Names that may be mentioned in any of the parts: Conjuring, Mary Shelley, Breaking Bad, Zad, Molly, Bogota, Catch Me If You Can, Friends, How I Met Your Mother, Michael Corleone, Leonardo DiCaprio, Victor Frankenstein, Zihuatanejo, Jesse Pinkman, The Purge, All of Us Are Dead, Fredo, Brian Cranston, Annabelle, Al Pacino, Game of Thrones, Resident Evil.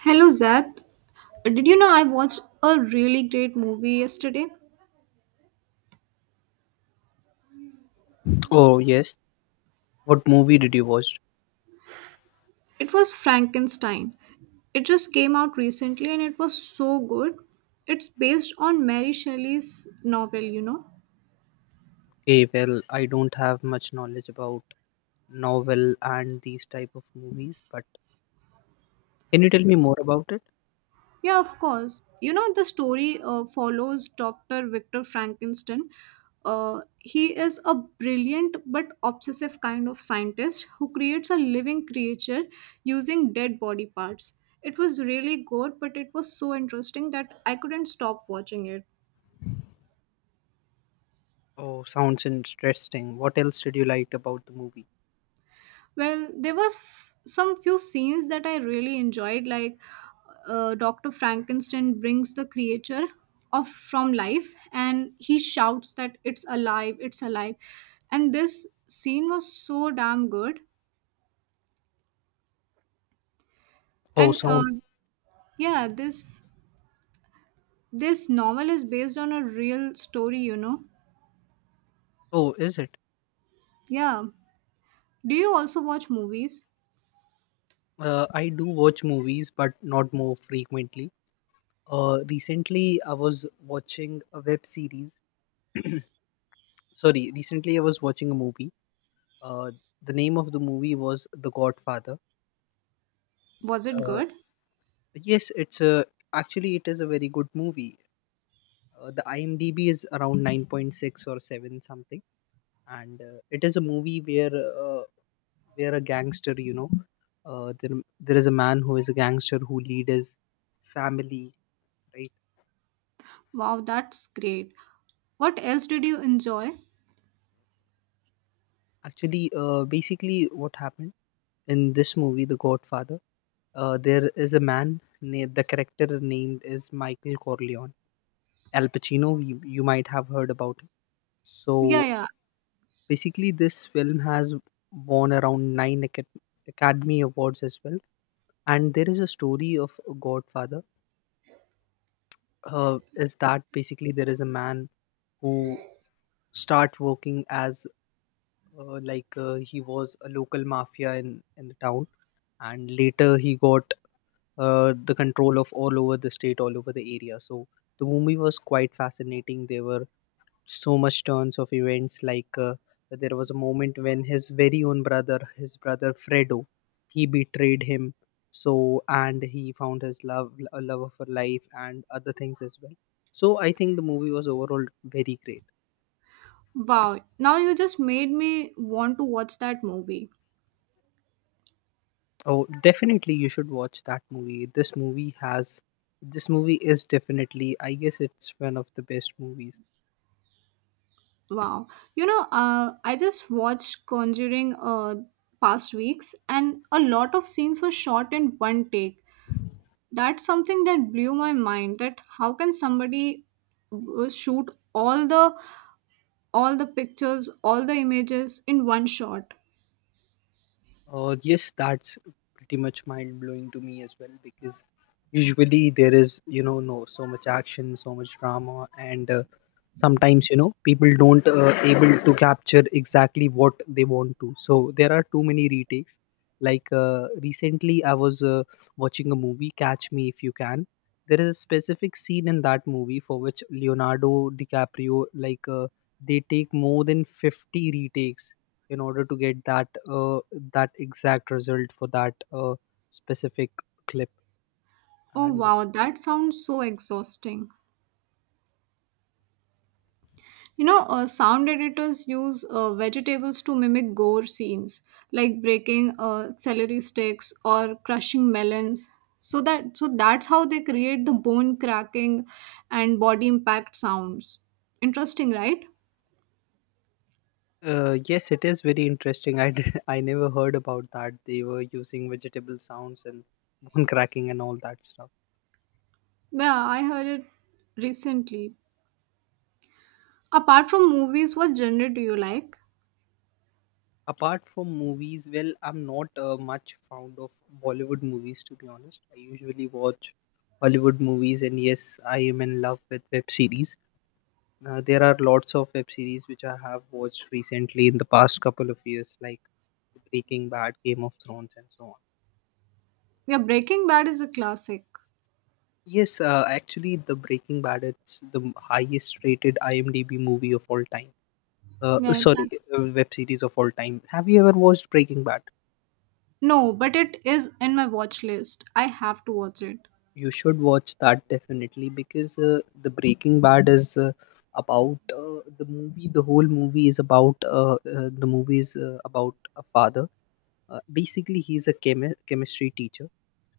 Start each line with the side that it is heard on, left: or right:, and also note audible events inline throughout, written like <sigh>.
right: Hello, Zad. Did you know I watched a really great movie yesterday?
left: Oh, yes. What movie did you watch?
right: It was Frankenstein. It just came out recently and it was so good. It's based on Mary Shelley's novel, you know.
left: Okay, well, I don't have much knowledge about novel and these type of movies, but can you tell me more about it?
right: Yeah, of course. The story follows Dr. Victor Frankenstein. He is a brilliant but obsessive kind of scientist who creates a living creature using dead body parts. It was really gore, but it was so interesting that I couldn't stop watching it.
left: Oh, sounds interesting. What else did you like about the movie?
right: Well, there was some few scenes that I really enjoyed, like Doctor Frankenstein brings the creature off from life, and he shouts that it's alive, and this scene was so damn good.
left: Oh,
right: And uh,
left: sounds.
right: yeah, this this novel is based on a real story, you know.
left: Oh, is it?
right: Yeah. Do you also watch movies?
left: I do watch movies, but not more frequently. Recently I was watching a web series. Sorry, recently I was watching a movie. Uh, the name of the movie was The Godfather.
right: Was it
left: Uh,
right: good?
left: yes, it's a actually it is a very good movie. The IMDb is around 9.6 or 7 something, and it is a movie where a gangster, there is a man who is a gangster who lead his family, right?
right: Wow, that's great. What else did you enjoy?
left: Actually, basically, what happened in this movie, The Godfather, there is a man named, the character named is Michael Corleone. Al Pacino, you might have heard about him.
right: Yeah,
left: So
right: yeah.
left: basically, this film has won around 9 Academy Awards as well. And there is a story of a Godfather. Is that basically there is a man who start working as he was a local mafia in the town, and later he got the control of all over the state, all over the area. So the movie was quite fascinating. There were so much turns of events there was a moment when his brother Fredo he betrayed him, so and he found his love, a love of her life, and other things as well. So I think the movie was overall very great.
right: Wow, now you just made me want to watch that movie.
left: Oh, definitely you should watch that movie. This movie is definitely, I guess, it's one of the best movies.
right: Wow. I just watched Conjuring past weeks and a lot of scenes were shot in one take. That's something that blew my mind that how can somebody shoot all the pictures, all the images in one shot?
left: Yes, that's pretty much mind blowing to me as well because usually there is, you know, no so much action, so much drama, and sometimes you know people don't able to capture exactly what they want to. So there are too many retakes. Recently, I was watching a movie, Catch Me If You Can. There is a specific scene in that movie for which Leonardo DiCaprio, they take more than 50 retakes in order to get that that exact result for that specific clip.
right: Oh
left: And
right: wow, that sounds so exhausting. Sound editors use vegetables to mimic gore scenes, like breaking celery sticks or crushing melons. So that's how they create the bone cracking and body impact sounds. Interesting, right?
left: yes, it is very interesting. <laughs> I never heard about that. They were using vegetable sounds and bone <laughs> cracking and all that stuff.
right: Yeah, I heard it recently. Apart from movies, what genre do you like?
left: Apart from movies, well, I'm not much fond of Bollywood movies to be honest. I usually watch Hollywood movies, and yes, I am in love with web series. There are lots of web series which I have watched recently in the past couple of years, like the Breaking Bad, Game of Thrones, and so on.
right: Yeah, Breaking Bad is a classic.
left: Yes, actually, the Breaking Bad, it's the highest rated IMDb movie of all time.
right: Yeah, it's
left: Sorry,
right: a-
left: web series of all time. Have you ever watched Breaking Bad?
right: no, but it is in my watch list. I have to watch it.
left: You should watch that definitely because the Breaking Bad is about the movie. The whole movie is about the movie is about a father. Basically, he's a chemistry teacher,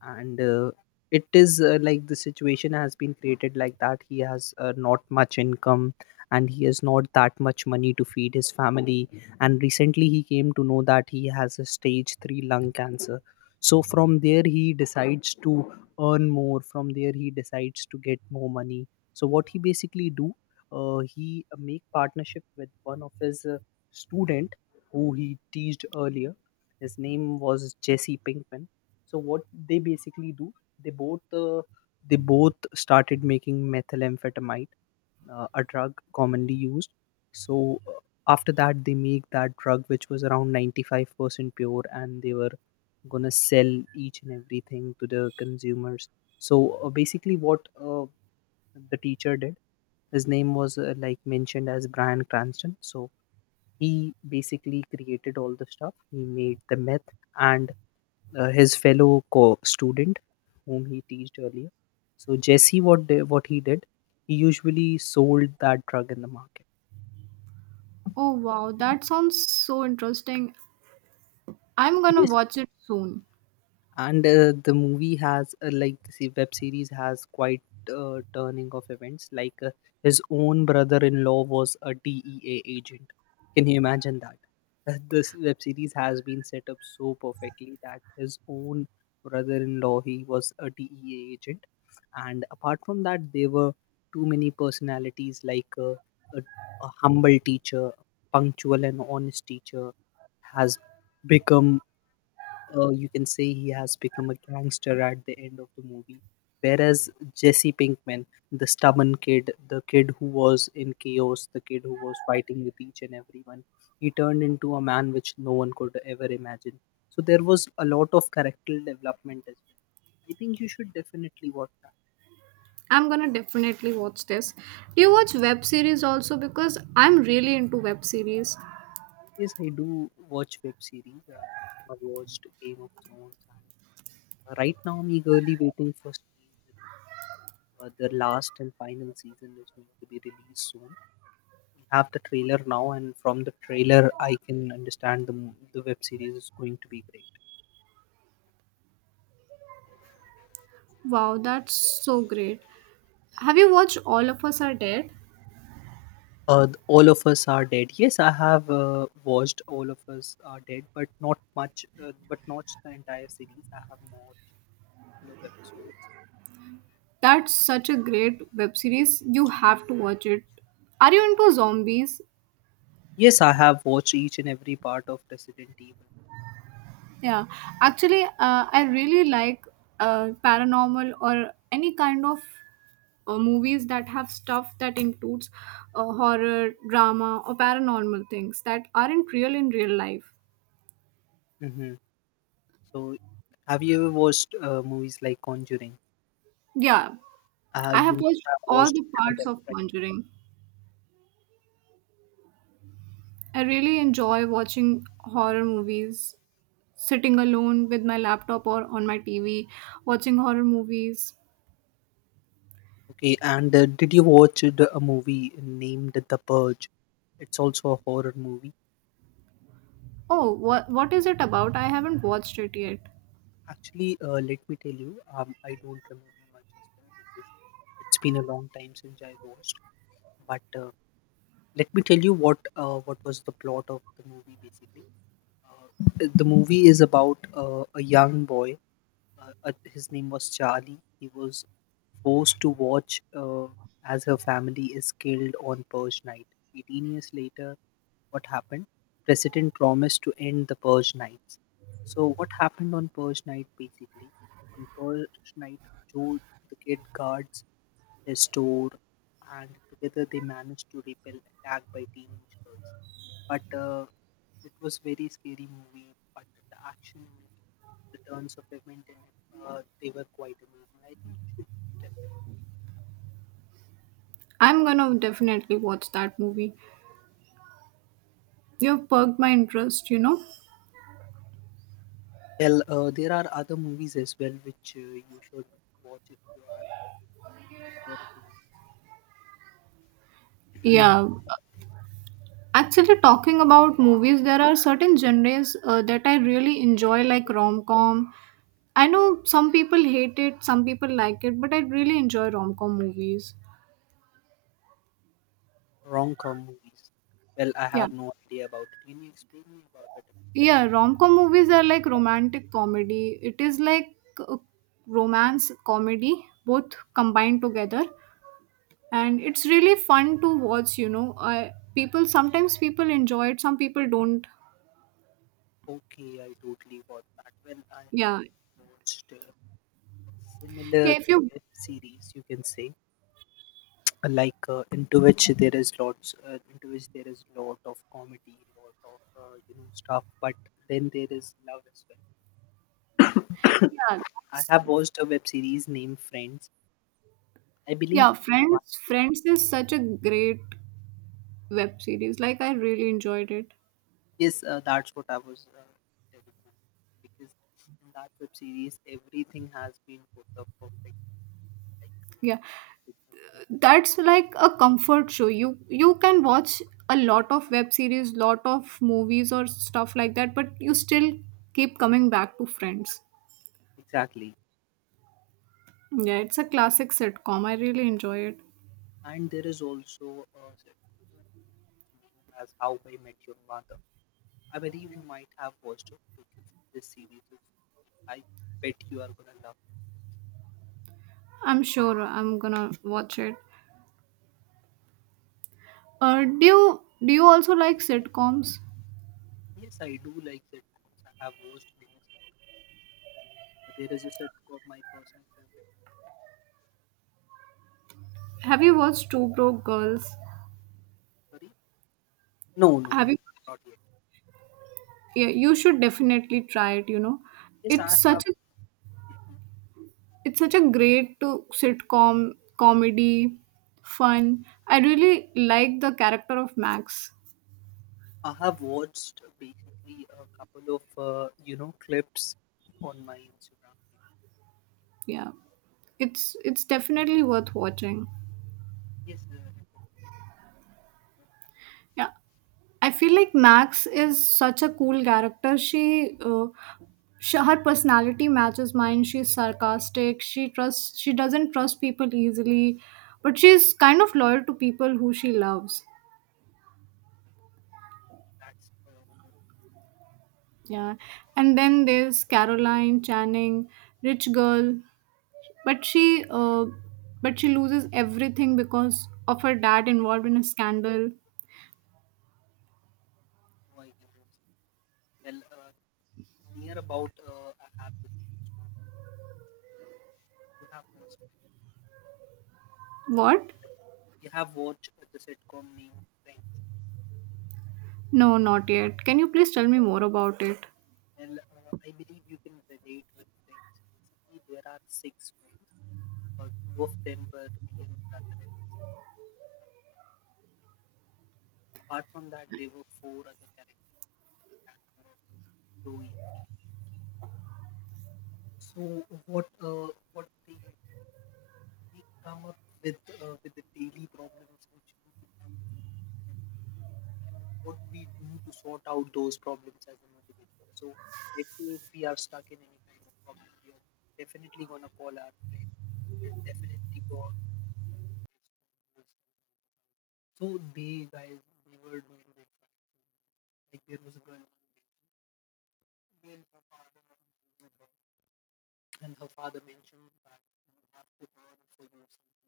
left: and it is like the situation has been created like that, he has not much income, and he has not that much money to feed his family, and recently he came to know that he has a stage 3 lung cancer. So from there he decides to earn more. From there he decides to get more money. So what he basically do, he make partnership with one of his student who he teased earlier. His name was Jesse Pinkman. So what they basically do, they both uh, they both started making methamphetamine, a drug commonly used. So after that, they make that drug which was around 95% pure, and they were gonna sell each and everything to the consumers. So basically, what the teacher did, his name was like mentioned as Brian Cranston. So he basically created all the stuff. He made the meth, and his student whom he teased earlier. So Jesse, what he did, he usually sold that drug in the market.
right: Oh wow, that sounds so interesting, I'm gonna
left: Yes,
right: watch it soon.
left: and the web series has quite turning of events, his own brother-in-law was a DEA agent. Can you imagine that? This web series has been set up so perfectly that his own brother-in-law, he was a DEA agent. And apart from that, there were too many personalities, a, a humble teacher, punctual and honest teacher, has become, you can say, he has become a gangster at the end of the movie. Whereas Jesse Pinkman, the stubborn kid, the kid who was in chaos, the kid who was fighting with each and everyone, he turned into a man which no one could ever imagine. So there was a lot of character development as well. I think you should definitely watch that.
right: I'm gonna definitely watch this. Do you watch web series also? Because I'm really into web series.
left: Yes, I do watch web series. I watched Game of Thrones. And right now, I'm eagerly waiting for the last and final season is going to be released soon. Have the trailer now, and from the trailer, I can understand the the web series is going to be great.
right: Wow, that's so great. Have you watched All of Us Are Dead?
left: All of us are dead. Yes, I have watched All of Us Are Dead, but not much. But not the entire series. I have watched a couple of episodes.
right: That's such a great web series. You have to watch it. Are you into zombies?
left: Yes, I have watched each and every part of Resident Evil.
right: Yeah, actually, I really like paranormal or any kind of movies that have stuff that includes horror, drama, or paranormal things that aren't real in real life.
left: Hmm. So, have you ever watched movies like Conjuring?
right: Yeah, I
left: You
right: have
left: must
right: watched
left: have
right: all
left: watched
right: the parts
left: Annabelle,
right: of
left: right?
right: Conjuring. I really enjoy watching horror movies, sitting alone with my laptop or on my TV, watching horror movies.
left: Okay, and did you watch a movie named The Purge? It's also a horror movie.
right: Oh, what is it about? I haven't watched it yet.
left: Actually, let me tell you, I don't remember much of that because it's been a long time since I watched. But let me tell you what was the plot of the movie basically. Uh, the movie is about a young boy. His name was Charlie. He was forced to watch as her family is killed on Purge night. 18 years later, what happened? President promised to end the purge nights. So what happened on purge night basically? On purge night, Joe, the kid, guards his store, and together they managed to repel attack by teenage girls. But it was very scary movie. But the action in it, the turns of event in it, they were quite amazing. I think you should t-
right: I'm gonna definitely watch that movie. You've perked my interest, you know?
left: tell. There are other movies as well which you should watch if you are horror.
right: Yeah.
left: <clears throat>
right: Actually, talking about movies, there are certain genres that I really enjoy, like rom com. I know some people hate it, some people like it, but I really enjoy rom com movies.
left: Rom-com movies. Well, I
right: Yeah.
left: have no idea about it. Can you explain me about it?
right: Yeah, rom com movies are like romantic comedy. It is like uh, romance comedy, both combined together. And it's really fun to watch, I people sometimes people enjoy it, some people don't.
left: Okay, I totally got that. Well, I have
right: Yeah.
left: watched a
right: yeah
left: similar
right: if you
left: web series, you can say, into which there is lot of comedy, lot of you know stuff, but then there is love as well.
right: Yeah,
left: I
right: that's,
left: have watched a web series named Friends. I
right: yeah,
left: believe.
right: Friends is such a great web series, like I really enjoyed it.
left: Yes, that's what I was telling her. Because in that web series, everything has been put up perfectly. Like,
right: Yeah,
left: uh,
right: that's like a comfort show, you can watch a lot of web series, lot of movies or stuff like that, but you still keep coming back to Friends.
left: exactly.
right: Yeah, it's a classic sitcom, I really enjoy it.
left: And there is also a sitcom as How I Met Your Mother. I believe you might have watched it because this series is. I bet you are gonna love it.
right: I'm sure I'm gonna watch it. Do you also like sitcoms?
left: Yes, I do like sitcoms. I have watched many sitcoms. But there is a sitcom, my personal favorite.
right: Have you watched Two Broke Girls?
left: Sorry? No, no,
right: Have you?
left: no, not yet.
right: Yeah, you should definitely try it. You know,
left: Yes, I
right: it's such
left: have
right: a it's such a great to sitcom comedy, fun. I really like the character of Max.
left: I have watched basically a couple of you know clips on my Instagram.
right: Yeah, it's definitely worth watching.
left: Yes, uh,
right: Yeah, I feel like Max is such a cool character. She her personality matches mine. She's sarcastic. She trusts. She doesn't trust people easily, but she's kind of loyal to people who she loves.
left: that's
right: Yeah, and then there's Caroline Channing, rich girl, but she loses everything because of her dad involved in a scandal.
left: how I can tell. Near about, I have the same story. You have watched
right: What?
left: you have watched the sitcom named Friends.
right: No, not yet. Can you please tell me more about it?
left: Well, I believe you can relate with Friends. Basically, there are 6 friends. Two of them were real brother and sister. Apart from that, there were 4 other characters, and Chloe. So what they usually do, they come up with the daily problems which we have and what we do to sort out those problems as an individual. So let's say if we are stuck in any kind of problem, we are definitely gonna call our friend. We're definitely go out. So they guys, they were doing like that. Like there was a girl when her father mentioned that you have to earn for yourself.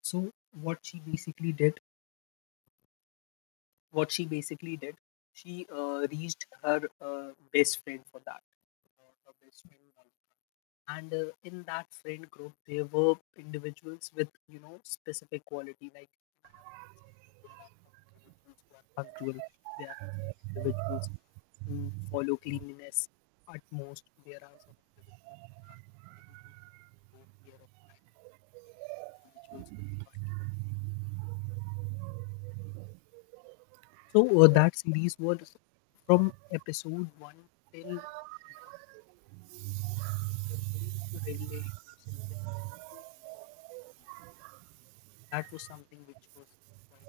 left: So what she basically did what she basically did, she reached her best friend for that. Her best friend. Molly. And in that friend group, there were individuals with you know specific quality, like there are some individuals who are punctual, there are some individuals who follow cleanliness at most. There are some individuals who are very good, who take care of time, individuals who are much. So that series was from episode one till last. You're going to relate yourself to it. That was something which was quite.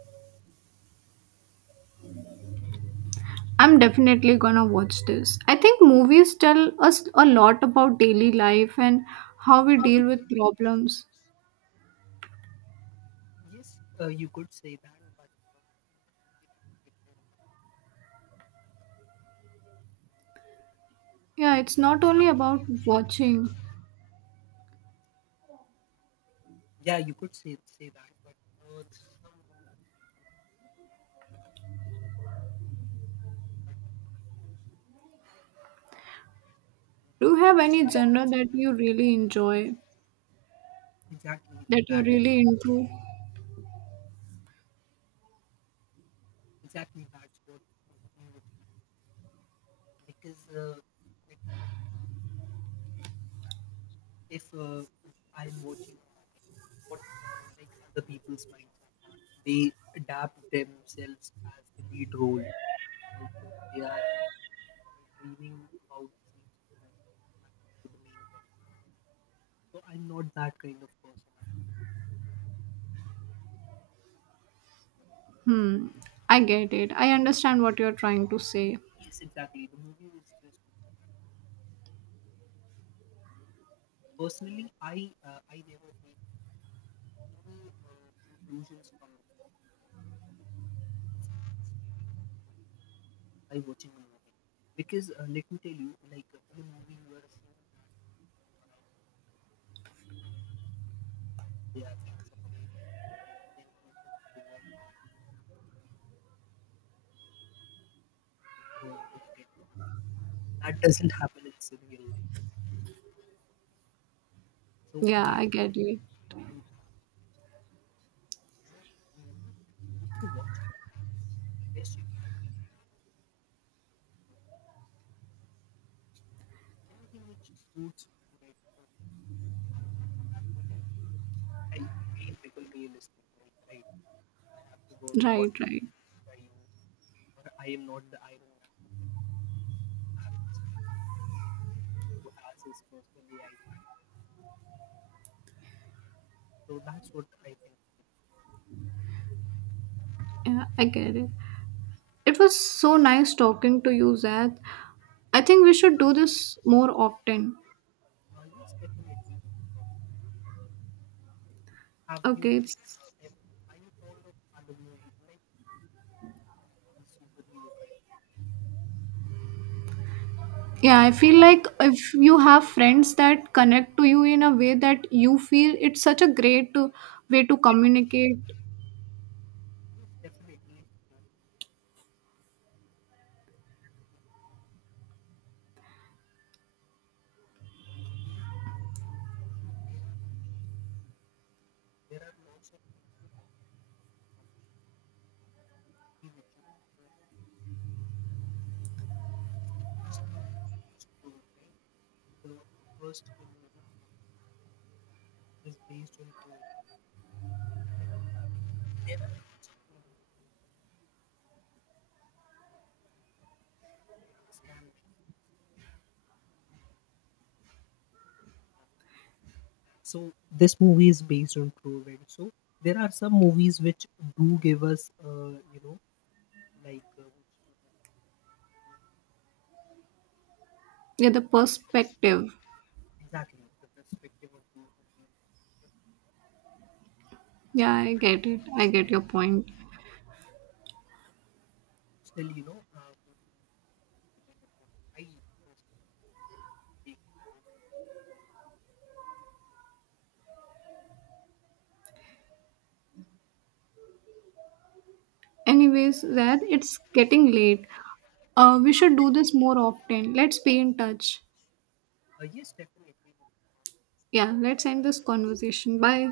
right: I'm definitely gonna watch this. I think movies tell us a lot about daily life and how we deal with problems.
left: Yes, you could say that, but
right: Yeah, it's not only about watching.
left: yeah, you could say that, but some moments.
right: Do you have any genre that you really enjoy,
left: Exactly
right: that you're
left: that.
right: really into?
left: Exactly that's what I'm watching because like, if I mean, if I'm watching what like other people's mindset are, they adapt themselves as the lead role. Like uh, they are dreaming about the same situation that happened to the main character. So I'm not that kind of person. After
right: Hmm, I get it.
left: watching,
right: I understand what you're trying to say.
left: yes, exactly. The movie is just good for that one. Personally, I never take any conclusions from the movie by watching a movie. Because let me tell you, in a movie, you are seeing that they are being separated, then he's going to work out, he's going to get the work. That doesn't happen in real life. So
right: Yeah,
left: that
right: I get it.
left: I, you know, the movie is good to watch. The best you can, anything which suits today. I feel people realistic, like right. I have to work what
right: Right, right.
left: I use. Or I am not the Iron Man who can have, who has his personal AI channel. So that's what I think.
right: Yeah, I get it. It was so nice talking to you, Zad. I think we should do this more often.
left: Now yes, definitely. Have you,
right: Okay,
left: like,
right: it's.
left: if, are you fond of other movies? Like are you fond of superhero kind
right: Yeah, I feel like if you have friends that connect to you in a way that you feel, it's such a great way to
left: of
right: communicate.
left: movies? Yes, definitely. It's a journey into career. Making your own choices for these are the good parents and social media. There are lots of people which are being sold from movie which you can show as true, right? The the first movie is based on true events. Scam Man is. So this movie is based on true events. So there are some movies which do give us, you know, like uh,
right: Yeah, the perspective.
left: exactly. The perspective of those moments
right: Yeah, I get it. I get your point.
left: still, you know, I personally,
right: Anyways, Zad, it's getting late. We should do this more often. Let's be in touch.
left: yes, definitely.
right: Yeah, let's end this conversation. Bye.